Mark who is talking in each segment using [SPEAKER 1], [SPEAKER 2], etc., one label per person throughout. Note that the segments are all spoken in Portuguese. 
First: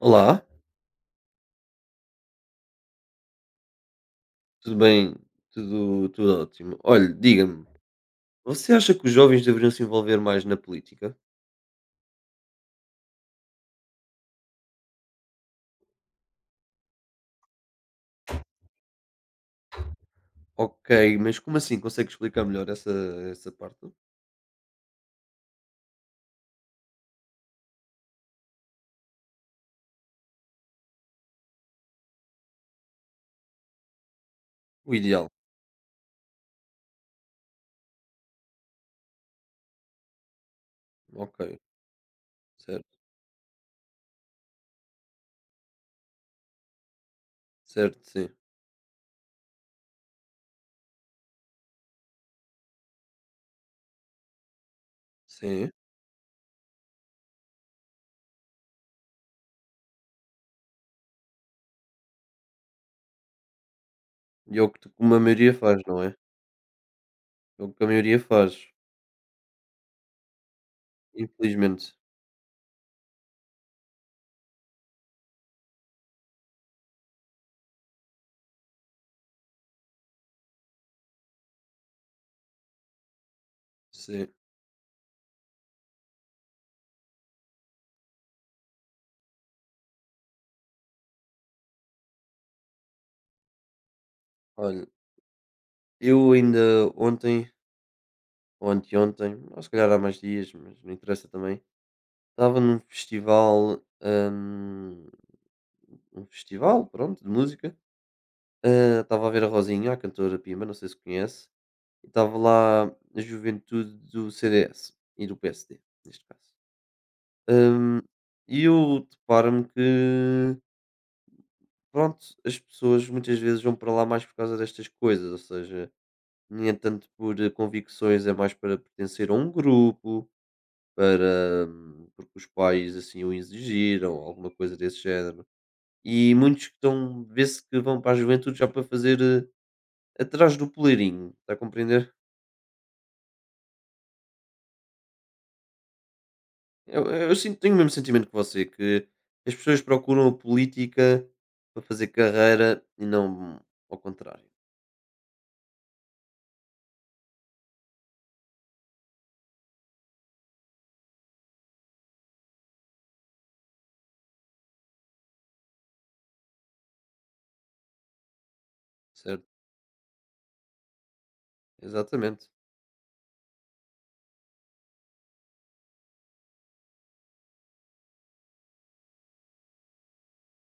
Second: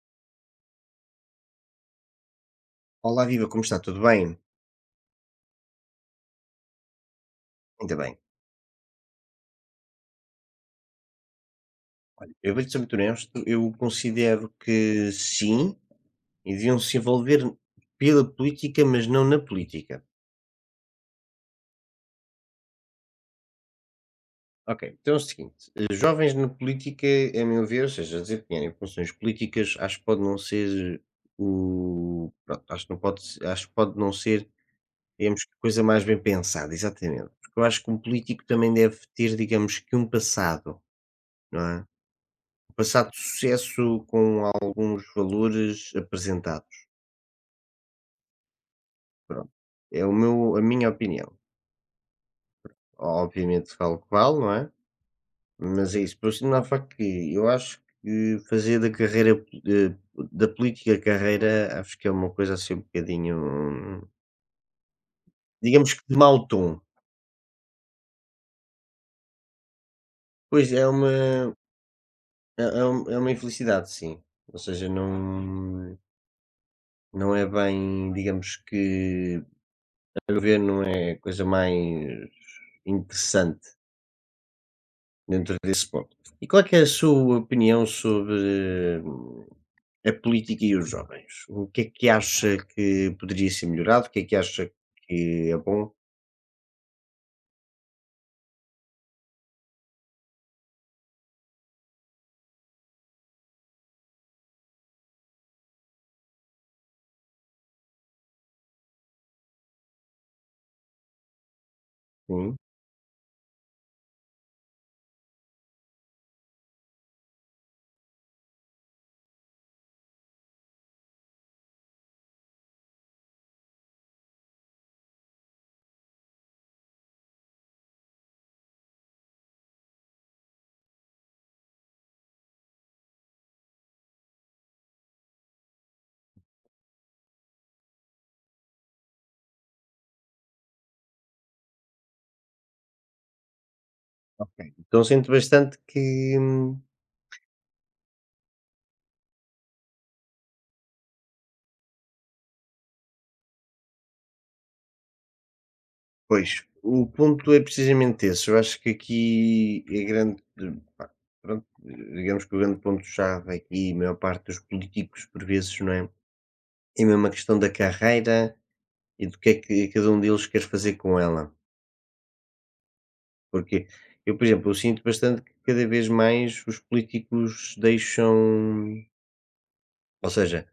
[SPEAKER 1] Olá,
[SPEAKER 2] Olá, viva, como está? Tudo bem?
[SPEAKER 1] tudo bem? Tudo ótimo. Olha, diga-me,
[SPEAKER 2] Ainda bem.
[SPEAKER 1] você acha que os jovens deveriam se envolver mais na política?
[SPEAKER 2] Olha, eu vou-lhe ser muito honesto, eu considero que sim, e deviam se envolver pela política, mas não na política.
[SPEAKER 1] Ok, mas como assim? Consegue explicar melhor essa parte?
[SPEAKER 2] Ok, então é o seguinte: jovens na política, a meu ver, ou seja, desempenharem funções políticas, acho que pode não ser o. Pronto, acho que não pode, acho que pode não ser,
[SPEAKER 1] O ideal.
[SPEAKER 2] digamos, que coisa mais bem pensada, exatamente. Porque eu acho que um político também deve ter, digamos, que um passado,
[SPEAKER 1] Ok,
[SPEAKER 2] não é?
[SPEAKER 1] certo,
[SPEAKER 2] Passado sucesso com alguns valores apresentados,
[SPEAKER 1] certo, sim.
[SPEAKER 2] pronto. É o meu a minha opinião. Obviamente falo que vale, não é?
[SPEAKER 1] Sim.
[SPEAKER 2] Mas é isso, por sinava que eu acho que fazer da carreira, da política carreira, acho que é uma coisa assim um bocadinho,
[SPEAKER 1] E é o que como a maioria faz,
[SPEAKER 2] digamos que
[SPEAKER 1] não é?
[SPEAKER 2] de mau tom.
[SPEAKER 1] É o que a maioria faz,
[SPEAKER 2] Pois, é uma
[SPEAKER 1] infelizmente.
[SPEAKER 2] é é um é uma infelicidade sim, ou seja, não é bem digamos que, a meu ver, não é a coisa mais interessante.
[SPEAKER 1] Sim.
[SPEAKER 2] Dentro desse ponto. E qual é que é a sua opinião sobre a política e os jovens? O que é que acha que poderia ser melhorado? O que é que acha
[SPEAKER 1] Olha,
[SPEAKER 2] que é bom?
[SPEAKER 1] eu ainda ontem, ou anteontem, ou se calhar há mais dias, mas não interessa também, estava num festival, um festival, pronto, de música. Ah, estava a ver a Rosinha, a cantora Pima, não sei se conhece, e estava
[SPEAKER 2] Sim,
[SPEAKER 1] lá a juventude do CDS e do PSD, neste caso. Hum, e eu deparo-me que, pronto, as pessoas muitas vezes vão para lá mais por causa destas coisas, ou seja, nem é tanto por convicções, é mais para pertencer a um grupo, para porque os pais assim o exigiram, alguma coisa desse género. E muitos que estão, vê-se que vão para a juventude já para fazer, atrás do poleirinho, está a compreender?
[SPEAKER 2] ok. Então sinto bastante que,
[SPEAKER 1] Eu sinto, tenho o mesmo sentimento que você, que as pessoas procuram a política para fazer carreira e não ao contrário,
[SPEAKER 2] pois, o ponto é precisamente esse. Eu acho que aqui é grande, pá, pronto, digamos que o grande ponto-chave aqui, a maior parte dos políticos, por vezes, não é? É mesmo a questão da carreira e do que é
[SPEAKER 1] certo?
[SPEAKER 2] que cada um deles quer fazer com ela.
[SPEAKER 1] Exatamente.
[SPEAKER 2] Porque eu, por exemplo, eu sinto bastante que cada vez mais os políticos deixam, ou seja,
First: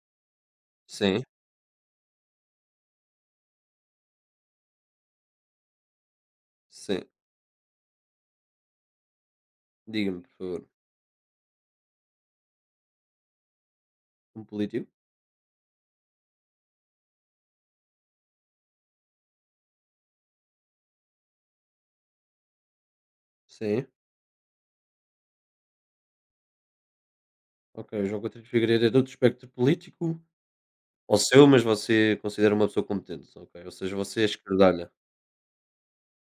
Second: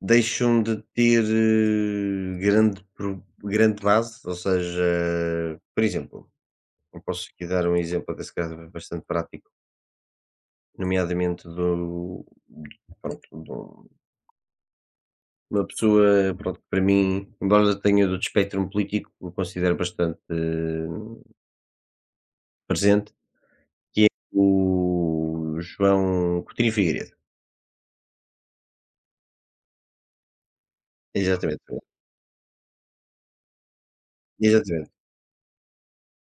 [SPEAKER 2] deixam de
[SPEAKER 1] Sim,
[SPEAKER 2] ter grande, grande base, ou seja, por exemplo, eu
[SPEAKER 1] sim.
[SPEAKER 2] posso aqui dar um exemplo até se bastante prático,
[SPEAKER 1] Diga-me, por favor.
[SPEAKER 2] nomeadamente do, pronto,
[SPEAKER 1] Um político?
[SPEAKER 2] uma pessoa, pronto, que para mim, embora tenha do espectro político, o considero bastante presente,
[SPEAKER 1] Sim.
[SPEAKER 2] que é o João Coutinho Figueiredo.
[SPEAKER 1] Ok, o João Coutinho de Figueiredo é de outro espectro político. Ao seu, mas
[SPEAKER 2] Exatamente.
[SPEAKER 1] você considera uma pessoa competente, ok? Ou seja, você é esquerdalha.
[SPEAKER 2] Exatamente,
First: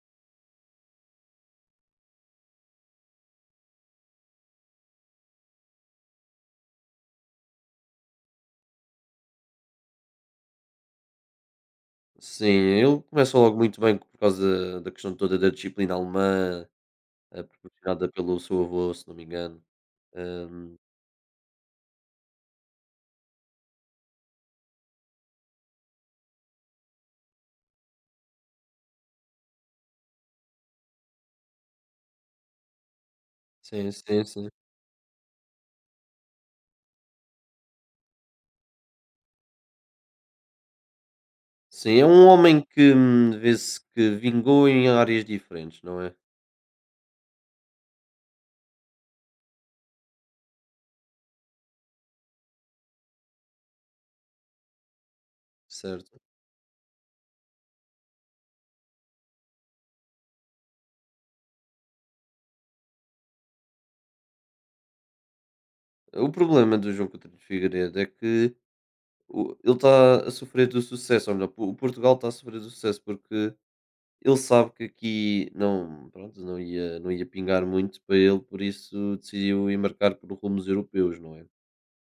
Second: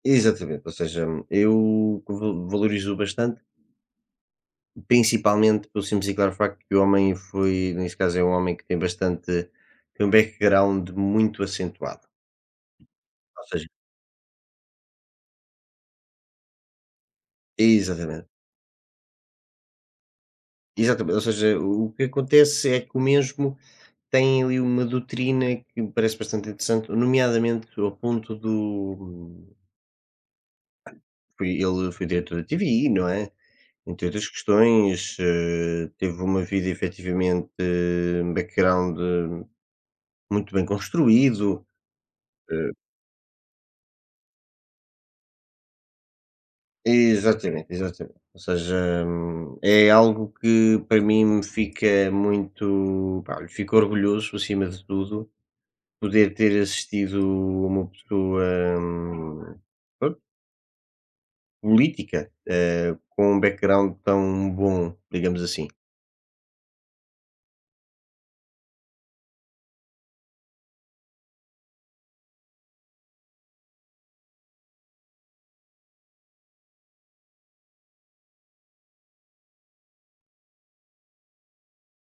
[SPEAKER 2] exatamente, ou seja, eu va valorizo bastante, principalmente pelo simples e claro facto que o homem foi nesse caso é um homem que tem bastante tem um background muito acentuado,
[SPEAKER 1] Sim, ele começa
[SPEAKER 2] ou
[SPEAKER 1] logo
[SPEAKER 2] seja
[SPEAKER 1] muito bem por causa da questão toda da disciplina alemã. Proporcionada
[SPEAKER 2] exatamente,
[SPEAKER 1] pelo seu avô, se não me engano. Hum,
[SPEAKER 2] exatamente, ou seja, o que acontece é que o mesmo tem ali uma doutrina que me parece bastante interessante, nomeadamente ao ponto do foi ele foi diretor da TVI, não é,
[SPEAKER 1] sim,
[SPEAKER 2] entre
[SPEAKER 1] sim,
[SPEAKER 2] outras
[SPEAKER 1] sim.
[SPEAKER 2] questões, teve uma vida efetivamente, um background muito bem construído.
[SPEAKER 1] Sim, é um homem
[SPEAKER 2] Eh,
[SPEAKER 1] que, vê-se que vingou em áreas diferentes, não é?
[SPEAKER 2] exatamente, exatamente. Ou seja, é algo que para mim me fica muito, pá, olha, fico orgulhoso acima de tudo,
[SPEAKER 1] Certo.
[SPEAKER 2] poder ter assistido uma pessoa, hum, pronto, política, com um background tão bom, digamos assim.
[SPEAKER 1] O problema do João Coutinho de Figueiredo é que o ele está a sofrer do sucesso, ou melhor, o Portugal está a sofrer do sucesso, porque ele sabe que aqui não, pronto, não ia pingar muito para ele, por isso decidiu embarcar por rumos europeus, não é?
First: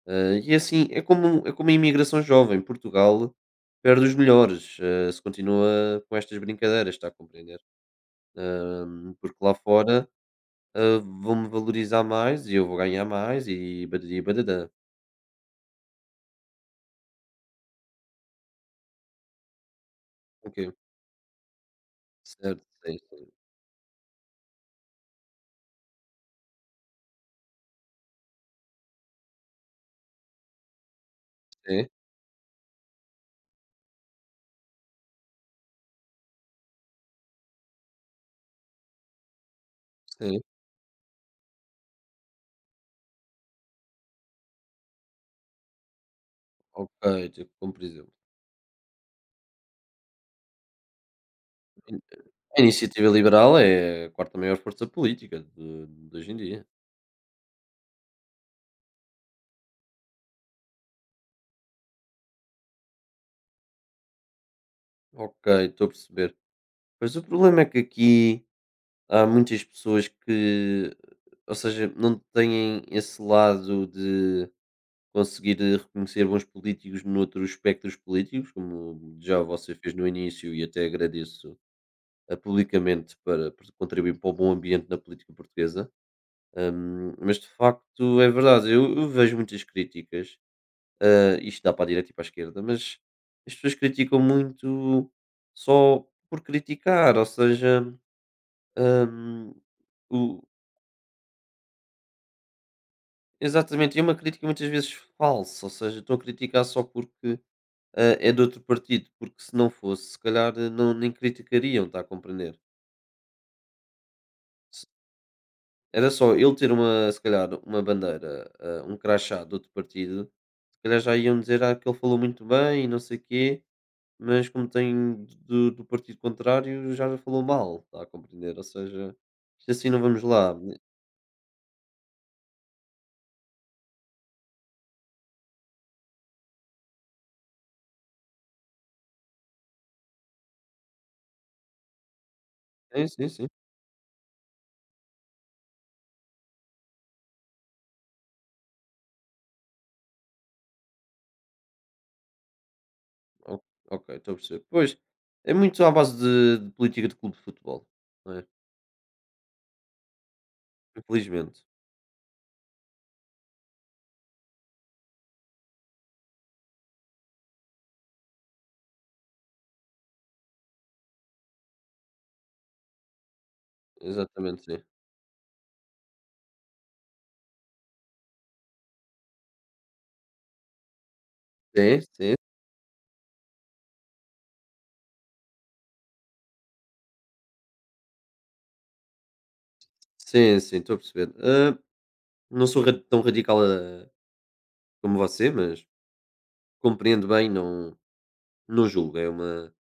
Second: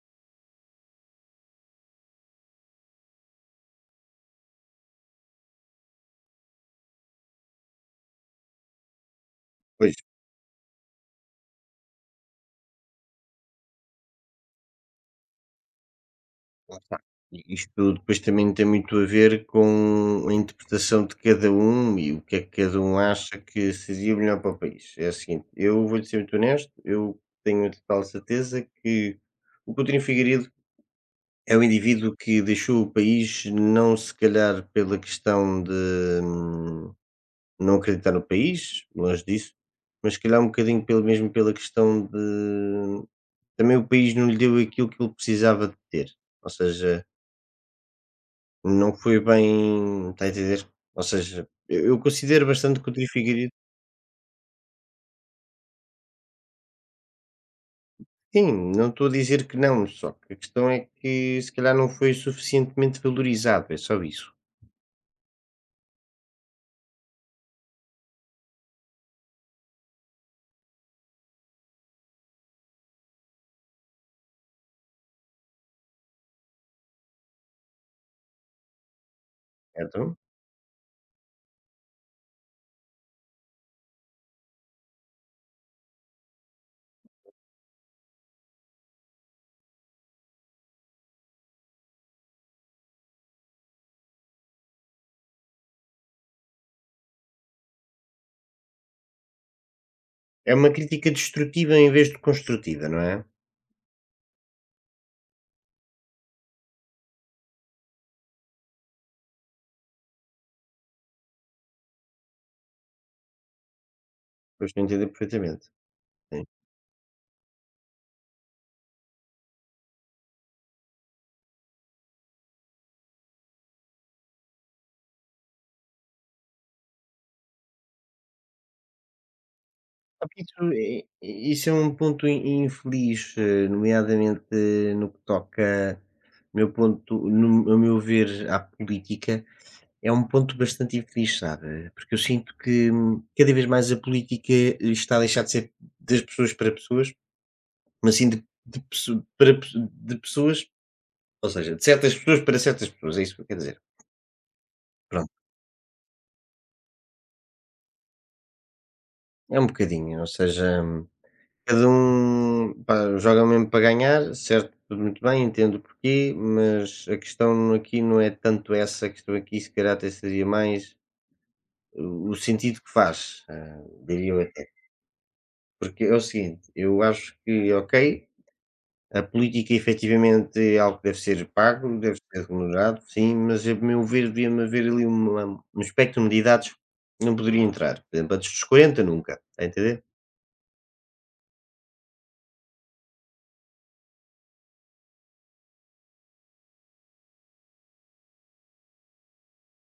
[SPEAKER 1] Ah, e assim, é como a imigração jovem. Portugal perde os melhores ah, se continua com estas brincadeiras, está a compreender? Porque lá
[SPEAKER 2] Pois.
[SPEAKER 1] fora ah, vão-me valorizar mais e eu vou ganhar mais e badadi badadã.
[SPEAKER 2] Lá está. I isto depois também tem muito a ver com a
[SPEAKER 1] Ok,
[SPEAKER 2] interpretação de cada um e o que é
[SPEAKER 1] certo,
[SPEAKER 2] que cada
[SPEAKER 1] sim,
[SPEAKER 2] um
[SPEAKER 1] sim,
[SPEAKER 2] acha que seria melhor para o país. É o seguinte, eu vou-lhe ser muito honesto, eu tenho a total certeza que o Coutinho Figueiredo é um
[SPEAKER 1] sim,
[SPEAKER 2] indivíduo que deixou o país não se calhar pela questão de, hum, não acreditar no país, longe disso, mas se
[SPEAKER 1] sim.
[SPEAKER 2] calhar um bocadinho pelo mesmo pela questão de também o país não lhe deu aquilo que ele precisava de ter. Ou
[SPEAKER 1] Ok,
[SPEAKER 2] seja,
[SPEAKER 1] tipo, como por exemplo.
[SPEAKER 2] não foi bem, está a entender? Ou seja, eu considero
[SPEAKER 1] A
[SPEAKER 2] bastante que o
[SPEAKER 1] iniciativa
[SPEAKER 2] Trifiguri
[SPEAKER 1] liberal é a quarta maior força política de hoje em dia.
[SPEAKER 2] sim, não estou a dizer que não, só que a questão é que se calhar não foi suficientemente valorizado, é só isso.
[SPEAKER 1] Ok, estou a perceber. Mas o problema é que aqui há muitas pessoas que, ou seja, não têm esse lado de conseguir reconhecer bons políticos noutros espectros políticos, como já você fez no
[SPEAKER 2] Certo?
[SPEAKER 1] início e até agradeço publicamente por contribuir para o bom ambiente na política portuguesa. Mas de facto é verdade, eu vejo muitas críticas, eh, isto dá para a direita e para a esquerda, mas as pessoas criticam muito só por criticar, ou seja, hum,
[SPEAKER 2] É uma crítica destrutiva em vez de construtiva, não é?
[SPEAKER 1] exatamente, e é uma crítica muitas vezes falsa, ou seja, estão a criticar só porque ah, é de outro partido, porque se não fosse, se calhar não, nem criticariam, está a compreender?
[SPEAKER 2] Pois estou a
[SPEAKER 1] Se-
[SPEAKER 2] entender perfeitamente.
[SPEAKER 1] Era só
[SPEAKER 2] Sim.
[SPEAKER 1] ele ter uma, se calhar, uma bandeira, ah, um crachá de outro partido, se calhar já iam dizer ah, que ele falou muito bem e não sei quê, mas como tem do partido contrário, já falou mal, está a compreender? Ou seja, isto assim não vamos
[SPEAKER 2] Sabe que isso
[SPEAKER 1] lá.
[SPEAKER 2] é i isso é um ponto in infeliz, nomeadamente no que toca, meu ponto no a meu ver, à política, é um ponto bastante infeliz, sabe? Porque eu sinto que
[SPEAKER 1] Sim, sim, sim.
[SPEAKER 2] cada vez mais a política está a deixar de ser das pessoas para pessoas, mas sim de pessoas, ou seja, de certas pessoas para certas pessoas, é isso que eu
[SPEAKER 1] O
[SPEAKER 2] quero dizer.
[SPEAKER 1] ok, estou a perceber. Pois,
[SPEAKER 2] Pronto,
[SPEAKER 1] é muito à base de política de clube de futebol, não é?
[SPEAKER 2] é um bocadinho, ou seja
[SPEAKER 1] Infelizmente.
[SPEAKER 2] cada um, pá, joga mesmo para ganhar, certo, tudo muito bem, entendo o porquê, mas a questão aqui não é tanto essa, a questão aqui se calhar até seria mais o sentido que faz, ah, diria eu
[SPEAKER 1] Exatamente,
[SPEAKER 2] até.
[SPEAKER 1] sim.
[SPEAKER 2] Porque é o seguinte, eu acho que, ok, a política efetivamente é algo que deve ser pago,
[SPEAKER 1] Sim,
[SPEAKER 2] deve
[SPEAKER 1] sim.
[SPEAKER 2] ser remunerado, sim, mas a meu ver devia-me haver ali um espectro de idades que não poderia entrar. Por exemplo, antes dos 40 nunca, está a entender?
[SPEAKER 1] Sim, sim, estou a perceber. Hã, não sou ra tão radical, ah, como você, mas compreendo bem, não julgo.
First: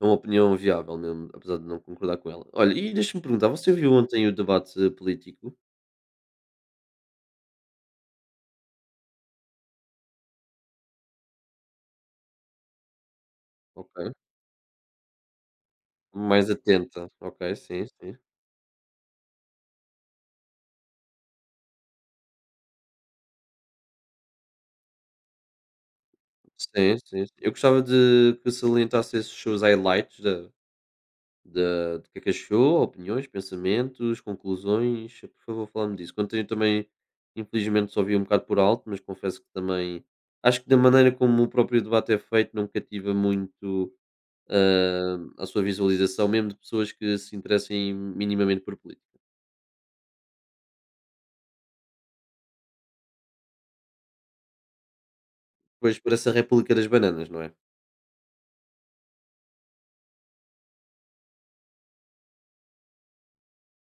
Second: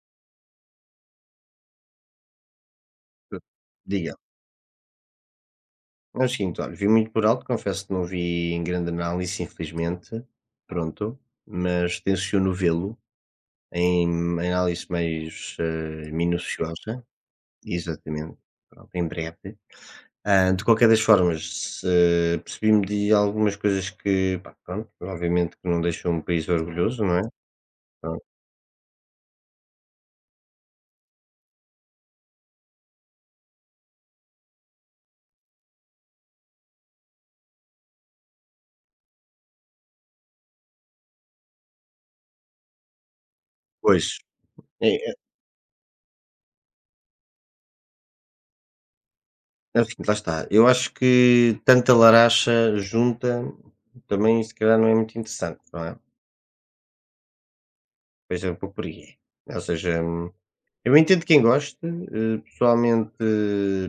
[SPEAKER 1] É uma opinião viável mesmo, apesar de não concordar com ela. Olha, e deixa-me perguntar, você viu
[SPEAKER 2] Diga.
[SPEAKER 1] ontem o debate político?
[SPEAKER 2] É o seguinte, olha, vi muito por alto, confesso que não vi em grande análise, infelizmente, pronto, mas tenciono vê-lo em
[SPEAKER 1] Ok.
[SPEAKER 2] análise mais
[SPEAKER 1] Mais
[SPEAKER 2] minuciosa,
[SPEAKER 1] atenta. Ok, sim, sim.
[SPEAKER 2] exatamente, pronto, em breve. Ah, de qualquer das formas, percebi-me de algumas coisas que, pá, pronto, obviamente que não deixam um país
[SPEAKER 1] Sim,
[SPEAKER 2] orgulhoso, não é?
[SPEAKER 1] sim, sim. Eu gostava
[SPEAKER 2] Pronto.
[SPEAKER 1] de que salientasse esses seus highlights da do que é que achou, opiniões, pensamentos, conclusões. Por favor, fala-me disso. Ontem também, infelizmente, só vi um bocado por alto, mas confesso que também acho que da maneira como o próprio debate é feito, não cativa muito
[SPEAKER 2] Pois, é, é,
[SPEAKER 1] ah, a sua visualização, mesmo de pessoas que se interessem minimamente por política.
[SPEAKER 2] é o seguinte, lá está. Eu acho que tanta laracha junta também, se calhar, não é muito interessante, não
[SPEAKER 1] Pois,
[SPEAKER 2] é?
[SPEAKER 1] por essa República das Bananas, não é?
[SPEAKER 2] Pois é um pouco por aí. Ou seja, eu entendo quem goste, pessoalmente,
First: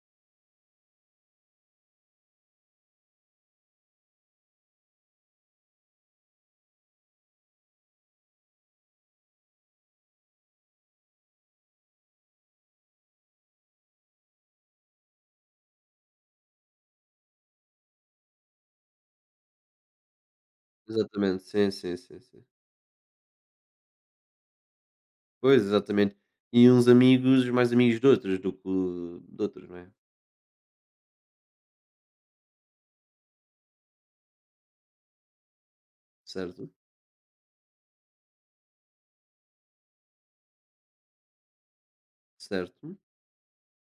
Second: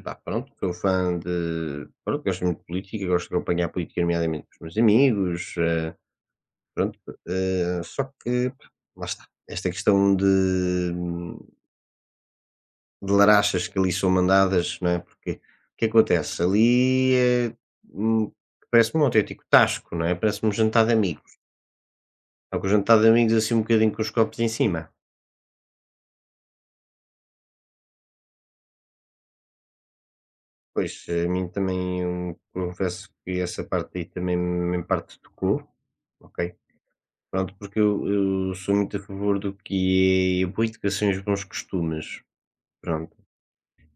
[SPEAKER 2] pá, pronto, sou fã de, pronto, gosto muito de política, gosto de acompanhar a política, nomeadamente com os meus amigos, pronto, só que, pá, lá está, esta questão de larachas que ali são mandadas, não é? Porque o que acontece? Ali é, hum, parece-me um autêntico tasco, não é? Parece-me um jantar de amigos.
[SPEAKER 1] Exatamente, sim, sim, sim, sim.
[SPEAKER 2] Só que o jantar de amigos assim um bocadinho com os copos em cima.
[SPEAKER 1] Pois, exatamente. E uns amigos, mais amigos de outros do que de outros, não é?
[SPEAKER 2] Pois, a mim também, confesso que essa parte aí também me em parte tocou, ok?
[SPEAKER 1] Certo?
[SPEAKER 2] Pronto, porque eu sou muito a favor do que é a boa educação e os bons costumes,
[SPEAKER 1] Certo.
[SPEAKER 2] pronto.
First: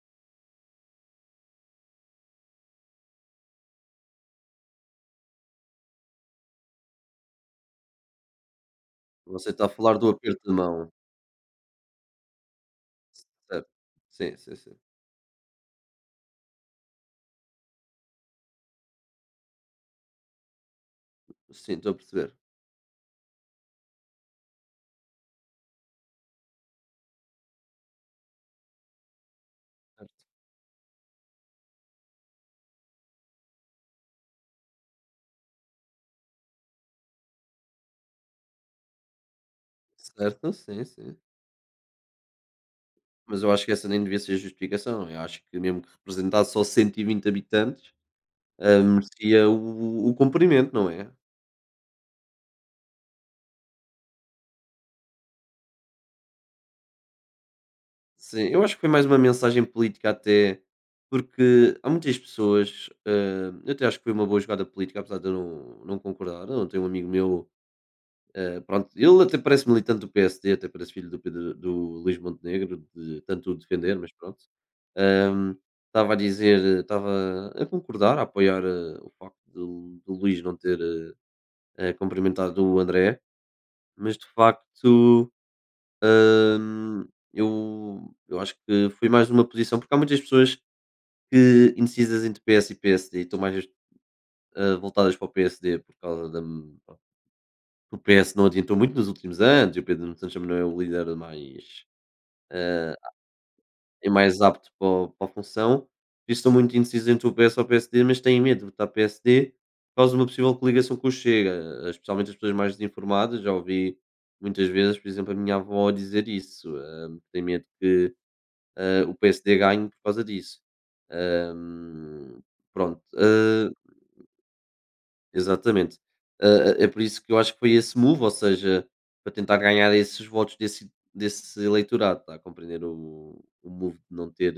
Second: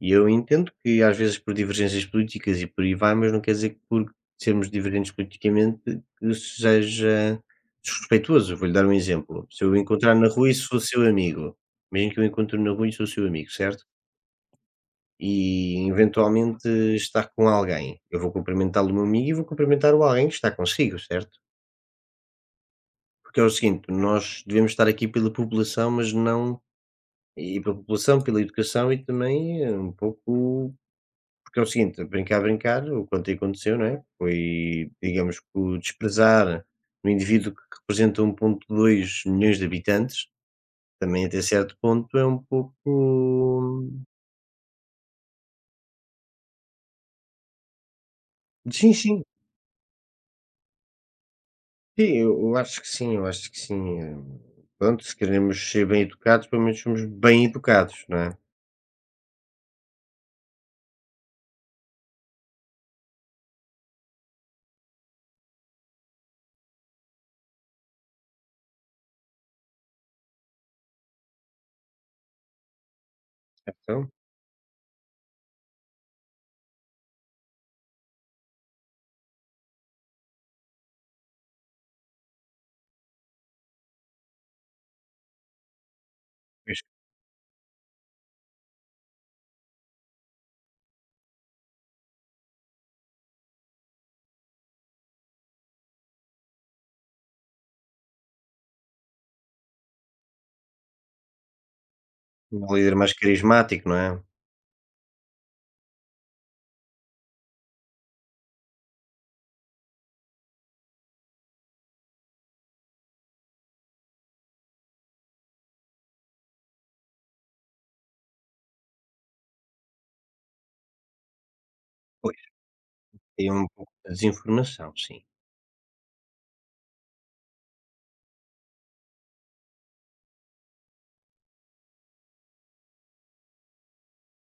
[SPEAKER 2] E eu entendo que às vezes por divergências políticas e por aí vai, mas não quer dizer que por sermos divergentes politicamente que seja desrespeitoso. Vou-lhe dar um exemplo,
[SPEAKER 1] Você
[SPEAKER 2] se
[SPEAKER 1] está a
[SPEAKER 2] eu
[SPEAKER 1] falar do
[SPEAKER 2] encontrar na
[SPEAKER 1] aperto
[SPEAKER 2] rua e
[SPEAKER 1] de
[SPEAKER 2] sou
[SPEAKER 1] mão.
[SPEAKER 2] seu amigo, imagina que eu encontro na rua e sou seu amigo,
[SPEAKER 1] Certo.
[SPEAKER 2] certo?
[SPEAKER 1] Sim, sim, sim.
[SPEAKER 2] E eventualmente está com alguém, eu vou cumprimentar o meu amigo e vou cumprimentar o alguém que está consigo, certo?
[SPEAKER 1] Sim, estou a perceber.
[SPEAKER 2] Porque é o seguinte, nós devemos estar aqui pela população, mas não e pela população, pela educação e também um pouco porque é o seguinte, brincar, brincar, o quanto aconteceu, não é? Foi, digamos que o desprezar um indivíduo que representa 1,2 milhões de habitantes,
[SPEAKER 1] Certo, sim, sim.
[SPEAKER 2] também até certo ponto é um pouco
[SPEAKER 1] Mas eu acho que essa nem devia ser justificação. Eu acho que mesmo que representasse só 120 habitantes, ah,
[SPEAKER 2] sim, sim.
[SPEAKER 1] merecia o cumprimento, não é?
[SPEAKER 2] Sim, eu acho que sim, eu acho que sim. Pronto, se queremos ser bem educados, pelo menos somos bem educados, não é?
[SPEAKER 1] Sim, eu acho que foi mais uma mensagem política até, porque há muitas pessoas, ah, eu até acho que foi uma boa jogada política, apesar de eu não concordar. Eu tenho um amigo meu, ah, pronto, ele até parece militante do PSD, até parece filho do Pedro, do Luís Montenegro, de tanto o defender,
[SPEAKER 2] Então,
[SPEAKER 1] mas pronto. Ahm, Estava a dizer, estava a concordar, a apoiar o facto do Luís não ter cumprimentado o André, mas de facto
[SPEAKER 2] pois,
[SPEAKER 1] hum, eu acho que foi mais uma posição, porque há muitas pessoas que indecisas entre PS e PSD e estão mais voltadas para o PSD por causa da. Pronto, o PS não adiantou muito nos últimos anos e o Pedro Nuno Santos também não é o líder mais
[SPEAKER 2] um líder mais carismático, não
[SPEAKER 1] e
[SPEAKER 2] é?
[SPEAKER 1] mais apto para o para a função. E estou muito indeciso entre o PS ou o PSD, mas tenho medo de votar PSD por causa de uma possível coligação com o Chega, eh, especialmente as pessoas mais desinformadas. Já ouvi muitas vezes, por exemplo, a minha avó dizer isso. Tem medo que o PSD ganhe por causa disso.
[SPEAKER 2] Pois,
[SPEAKER 1] Ahm, pronto,
[SPEAKER 2] tem um
[SPEAKER 1] eh,
[SPEAKER 2] pouco de desinformação, sim.
[SPEAKER 1] exatamente. Eh, é por isso que eu acho que foi esse move, ou seja, para tentar ganhar esses votos desse eleitorado, está a compreender o move de não ter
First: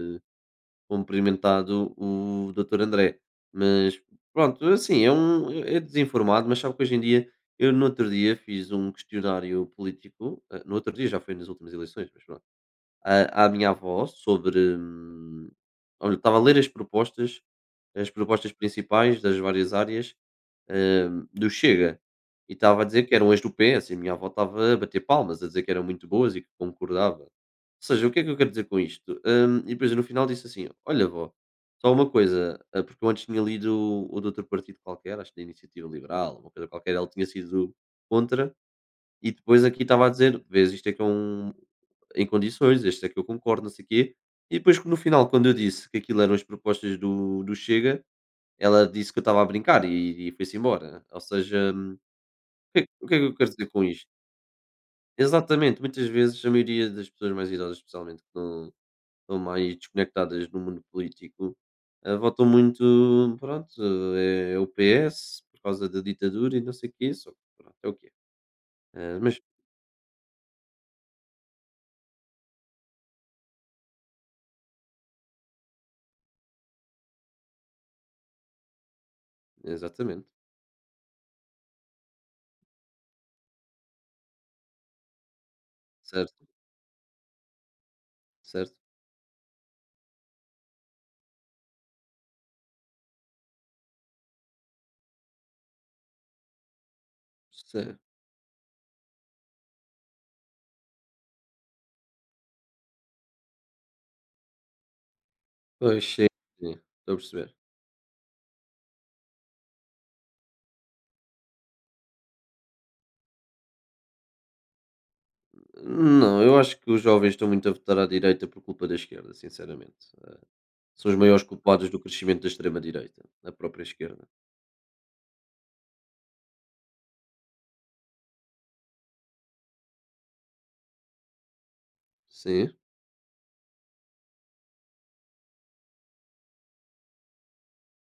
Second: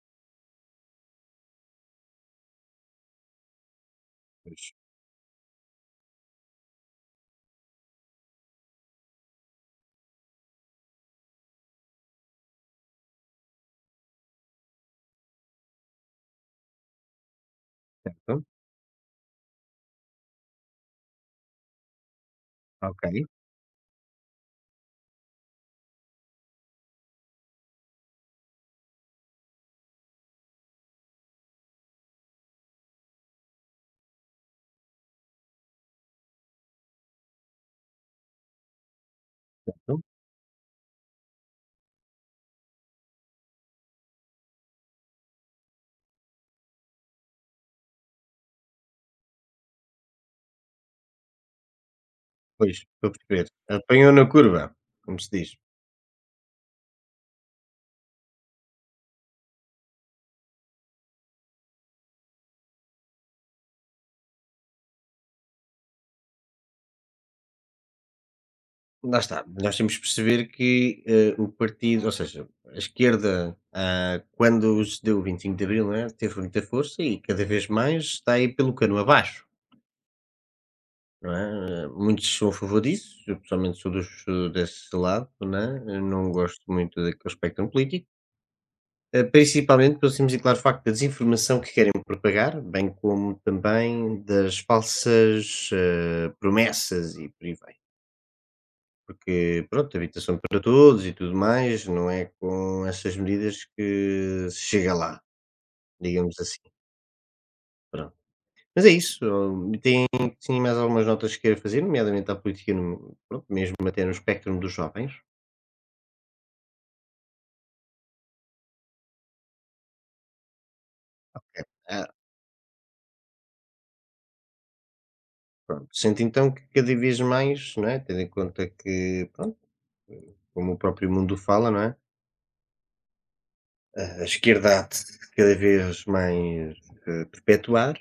[SPEAKER 1] cumprimentado o doutor André. Mas pronto,
[SPEAKER 2] Pois,
[SPEAKER 1] assim, é um é desinformado, mas sabe que hoje em dia eu no outro dia fiz um questionário político, eh, no outro dia já foi nas últimas eleições, mas pronto, à minha avó sobre, olha, estava a ler as
[SPEAKER 2] certo?
[SPEAKER 1] propostas principais das várias áreas do Chega, e estava a dizer que
[SPEAKER 2] Ok,
[SPEAKER 1] eram as do PS, e a minha avó estava a bater palmas, a dizer que eram muito boas e que concordava. Ou seja, o que é que eu quero dizer com isto? E depois no final disse assim: Olha, vó, só uma coisa, ah, porque eu antes tinha lido o de outro partido qualquer, acho que da Iniciativa Liberal, uma coisa qualquer, ela tinha sido contra, e depois aqui
[SPEAKER 2] certo.
[SPEAKER 1] estava a dizer: Vês, isto é que é um. Em condições, este é que eu concordo, não sei o quê. E depois no final, quando eu disse que aquilo eram as propostas do Chega, ela disse que eu estava a brincar e foi-se embora. Ou seja,
[SPEAKER 2] Pois, estou a
[SPEAKER 1] o que é que eu
[SPEAKER 2] perceber.
[SPEAKER 1] quero dizer com isto?
[SPEAKER 2] Apanhou na curva, como se diz.
[SPEAKER 1] Exatamente, muitas vezes a maioria das pessoas mais idosas, especialmente, que não estão mais desconectadas no mundo político, eh, votam muito, pronto, é o PS por causa da ditadura e não sei o que só pronto, é o que é. Eh,
[SPEAKER 2] Lá
[SPEAKER 1] mas
[SPEAKER 2] está. Nós temos que perceber que o partido, ou seja, a esquerda, ah, quando se deu o 25 de Abril, não é? Teve muita força e cada vez mais está aí pelo cano abaixo.
[SPEAKER 1] exatamente,
[SPEAKER 2] Não é? Muitos são a favor disso, eu pessoalmente sou desse lado, né, eu não
[SPEAKER 1] certo,
[SPEAKER 2] gosto muito daquele espectro político,
[SPEAKER 1] certo.
[SPEAKER 2] principalmente pelo simples e claro facto da desinformação que querem propagar, bem como também das falsas, promessas e por aí vai.
[SPEAKER 1] Certo.
[SPEAKER 2] Porque, pronto, habitação para todos e tudo mais, não é com essas medidas que se chega lá,
[SPEAKER 1] Pois sim,
[SPEAKER 2] digamos assim,
[SPEAKER 1] sim, estou a perceber.
[SPEAKER 2] pronto. Mas é isso, tem tinha mais algumas notas que queira fazer, nomeadamente à política pronto, mesmo até no espectro dos jovens.
[SPEAKER 1] Não, eu acho que os jovens estão muito a votar à direita por culpa da esquerda, sinceramente. Eh, são os maiores
[SPEAKER 2] Ok.
[SPEAKER 1] culpados do
[SPEAKER 2] Ah,
[SPEAKER 1] crescimento da extrema-direita, da própria esquerda.
[SPEAKER 2] pronto, sinto então que cada vez mais, não é, tendo em conta que, pronto, como o próprio mundo fala, não é,
[SPEAKER 1] Sim,
[SPEAKER 2] a esquerda há de cada vez mais, perpetuar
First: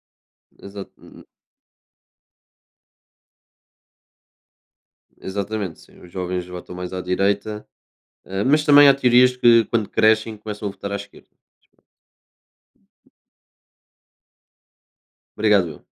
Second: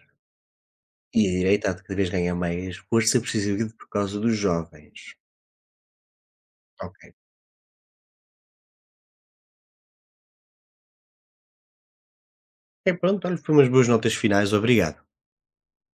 [SPEAKER 1] exa
[SPEAKER 2] e a direita há de cada vez ganhar mais força, precisamente por causa dos jovens.
[SPEAKER 1] exatamente, sim. Os jovens votam mais à
[SPEAKER 2] Ok.
[SPEAKER 1] direita, eh, mas também há teorias que, quando crescem, começam a votar à esquerda.
[SPEAKER 2] É pronto, olha, foi umas boas notas finais, obrigado.
[SPEAKER 1] Obrigado eu.